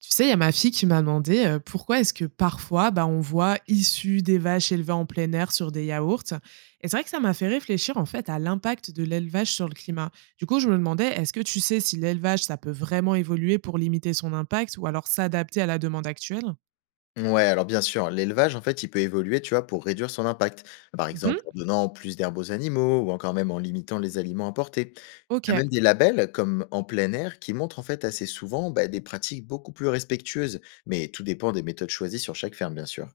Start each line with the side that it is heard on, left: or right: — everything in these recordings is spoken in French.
right: Tu sais, il y a ma fille qui m'a demandé pourquoi est-ce que parfois on voit issus des vaches élevées en plein air sur des yaourts. Et c'est vrai que ça m'a fait réfléchir en fait à l'impact de l'élevage sur le climat. Du coup, je me demandais, est-ce que tu sais si l'élevage, ça peut vraiment évoluer pour limiter son impact ou alors s'adapter à la demande actuelle?
left: Ouais, alors bien sûr, l'élevage, en fait, il peut évoluer, tu vois, pour réduire son impact. Par
right: Mhm.
left: exemple, en donnant plus d'herbes aux animaux ou encore même en limitant les aliments importés.
right: Ok.
left: Il y a même des labels comme en plein air qui montrent en fait assez souvent bah, des pratiques beaucoup plus respectueuses. Mais tout dépend des méthodes choisies sur chaque ferme, bien sûr.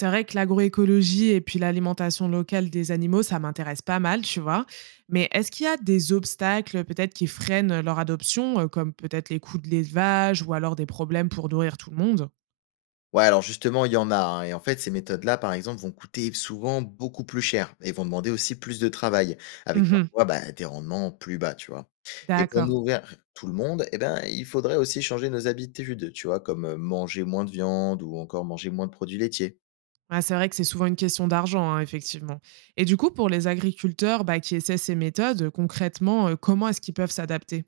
right: C'est vrai que l'agroécologie et puis l'alimentation locale des animaux, ça m'intéresse pas mal, tu vois. Mais est-ce qu'il y a des obstacles peut-être qui freinent leur adoption, comme peut-être les coûts de l'élevage ou alors des problèmes pour nourrir tout le monde?
left: Ouais, alors justement, il y en a, hein, et en fait, ces méthodes-là, par exemple, vont coûter souvent beaucoup plus cher et vont demander aussi plus de travail, avec
right: Mhm.
left: parfois bah, des rendements plus bas, tu vois. Et pour
right: D'accord.
left: nourrir tout le monde, eh ben, il faudrait aussi changer nos habitudes, tu vois, comme manger moins de viande ou encore manger moins de produits laitiers.
right: Ouais, c'est vrai que c'est souvent une question d'argent, hein, effectivement. Et du coup, pour les agriculteurs qui essaient ces méthodes, concrètement, comment est-ce qu'ils peuvent s'adapter?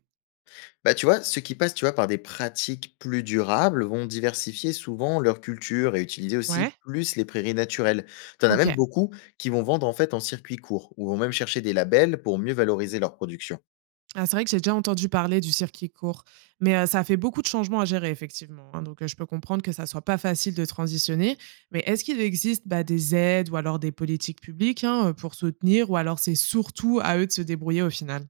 left: Bah, tu vois, ceux qui passent, tu vois, par des pratiques plus durables vont diversifier souvent leur culture et utiliser aussi
right: Ouais,
left: plus les prairies naturelles. T'en as
right: ok.
left: même beaucoup qui vont vendre en fait en circuit court ou vont même chercher des labels pour mieux valoriser leur production.
right: Ah, c'est vrai que j'ai déjà entendu parler du circuit court, mais ça fait beaucoup de changements à gérer effectivement, hein, donc je peux comprendre que ça soit pas facile de transitionner. Mais est-ce qu'il existe, bah, des aides ou alors des politiques publiques, hein, pour soutenir ou alors c'est surtout à eux de se débrouiller au final?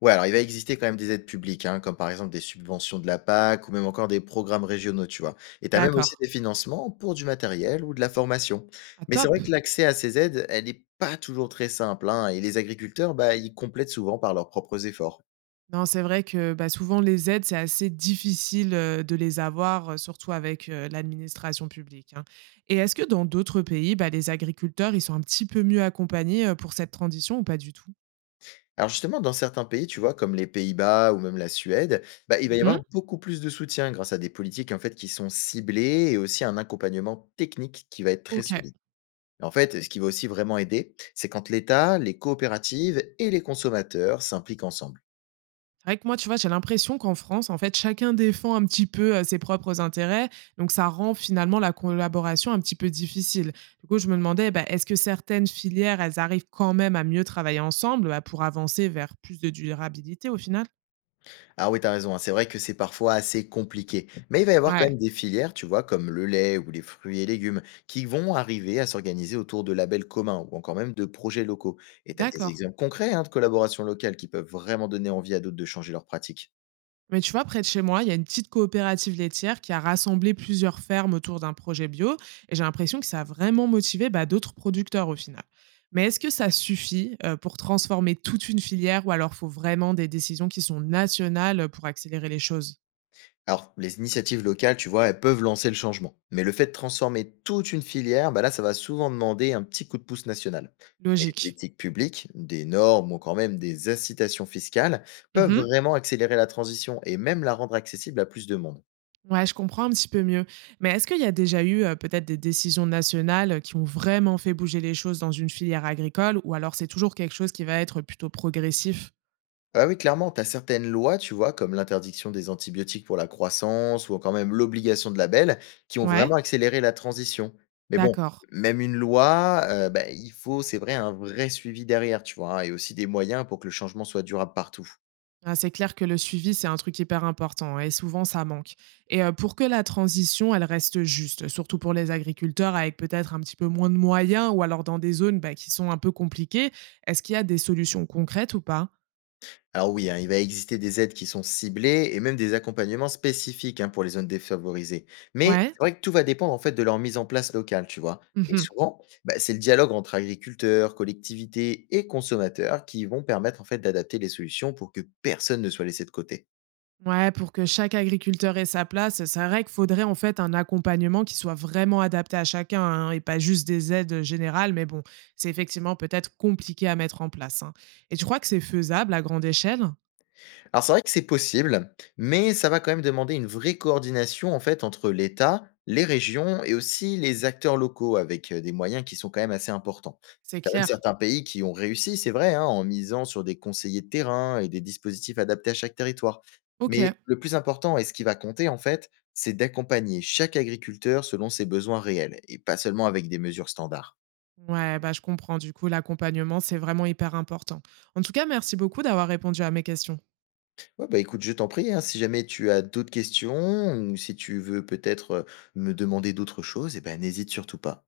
left: Ouais, alors il va exister quand même des aides publiques, hein, comme par exemple des subventions de la PAC ou même encore des programmes régionaux, tu vois. Et tu as même aussi
right: D'accord.
left: des financements pour du matériel ou de la formation.
right: Ah
left: Mais c'est
right: top!
left: vrai que l'accès à ces aides, elle n'est pas toujours très simple, hein, et les agriculteurs, bah, ils complètent souvent par leurs propres efforts.
right: Non, c'est vrai que, bah, souvent les aides, c'est assez difficile, de les avoir, surtout avec, l'administration publique, hein. Et est-ce que dans d'autres pays, bah, les agriculteurs, ils sont un petit peu mieux accompagnés, pour cette transition ou pas du tout?
left: Alors justement, dans certains pays, tu vois, comme les Pays-Bas ou même la Suède, bah, il va y avoir
right: Mmh.
left: beaucoup plus de soutien grâce à des politiques en fait qui sont ciblées et aussi un accompagnement technique qui va être très
right: OK.
left: solide. En fait, ce qui va aussi vraiment aider, c'est quand l'État, les coopératives et les consommateurs s'impliquent ensemble.
right: C'est vrai que moi, tu vois, j'ai l'impression qu'en France, en fait, chacun défend un petit peu, ses propres intérêts, donc ça rend finalement la collaboration un petit peu difficile. Du coup, je me demandais, bah, est-ce que certaines filières, elles arrivent quand même à mieux travailler ensemble, bah, pour avancer vers plus de durabilité au final?
left: Ah oui, t'as raison, hein, c'est vrai que c'est parfois assez compliqué, mais il va y avoir quand
right: Ouais,
left: même des filières, tu vois, comme le lait ou les fruits et légumes, qui vont arriver à s'organiser autour de labels communs ou encore même de projets locaux. Et t'as des
right: d'accord.
left: exemples concrets hein, de collaborations locales qui peuvent vraiment donner envie à d'autres de changer leurs pratiques.
right: Mais tu vois, près de chez moi, il y a une petite coopérative laitière qui a rassemblé plusieurs fermes autour d'un projet bio et j'ai l'impression que ça a vraiment motivé d'autres producteurs au final. Mais est-ce que ça suffit pour transformer toute une filière ou alors faut vraiment des décisions qui sont nationales pour accélérer les choses?
left: Alors, les initiatives locales, tu vois, elles peuvent lancer le changement. Mais le fait de transformer toute une filière, bah là, ça va souvent demander un petit coup de pouce national. Et les
right: Logique.
left: politiques publiques, des normes ou quand même des incitations fiscales peuvent
right: Mhm.
left: vraiment accélérer la transition et même la rendre accessible à plus de monde.
right: Ouais, je comprends un petit peu mieux. Mais est-ce qu'il y a déjà eu peut-être des décisions nationales qui ont vraiment fait bouger les choses dans une filière agricole ou alors c'est toujours quelque chose qui va être plutôt progressif?
left: Ah oui, clairement, tu as certaines lois, tu vois, comme l'interdiction des antibiotiques pour la croissance ou quand même l'obligation de label, qui ont
right: Ouais,
left: vraiment accéléré la transition. Mais bon,
right: d'accord.
left: même une loi, bah, il faut, c'est vrai, un vrai suivi derrière, tu vois, hein, et aussi des moyens pour que le changement soit durable partout.
right: Ah, c'est clair que le suivi, c'est un truc hyper important et souvent ça manque. Et pour que la transition, elle reste juste, surtout pour les agriculteurs avec peut-être un petit peu moins de moyens ou alors dans des zones bah, qui sont un peu compliquées, est-ce qu'il y a des solutions concrètes ou pas?
left: Alors oui, hein, il va exister des aides qui sont ciblées et même des accompagnements spécifiques hein, pour les zones défavorisées. Mais
right: Ouais.
left: c'est vrai que tout va dépendre en fait de leur mise en place locale, tu vois. Et
right: Mhm.
left: souvent, bah, c'est le dialogue entre agriculteurs, collectivités et consommateurs qui vont permettre en fait d'adapter les solutions pour que personne ne soit laissé de côté.
right: Ouais, pour que chaque agriculteur ait sa place, c'est vrai qu'il faudrait en fait un accompagnement qui soit vraiment adapté à chacun, hein, et pas juste des aides générales, mais bon, c'est effectivement peut-être compliqué à mettre en place, hein. Et tu crois que c'est faisable à grande échelle?
left: Alors c'est vrai que c'est possible, mais ça va quand même demander une vraie coordination en fait entre l'État, les régions et aussi les acteurs locaux avec des moyens qui sont quand même assez importants.
right: C'est
left: Il y a même
right: clair.
left: certains pays qui ont réussi, c'est vrai, hein, en misant sur des conseillers de terrain et des dispositifs adaptés à chaque territoire.
right: Ok.
left: Mais le plus important et ce qui va compter en fait, c'est d'accompagner chaque agriculteur selon ses besoins réels et pas seulement avec des mesures standards.
right: Ouais, bah, je comprends. Du coup, l'accompagnement, c'est vraiment hyper important. En tout cas, merci beaucoup d'avoir répondu à mes questions.
left: Ouais, bah, écoute, je t'en prie, hein, si jamais tu as d'autres questions ou si tu veux peut-être, me demander d'autres choses, eh ben, n'hésite surtout pas.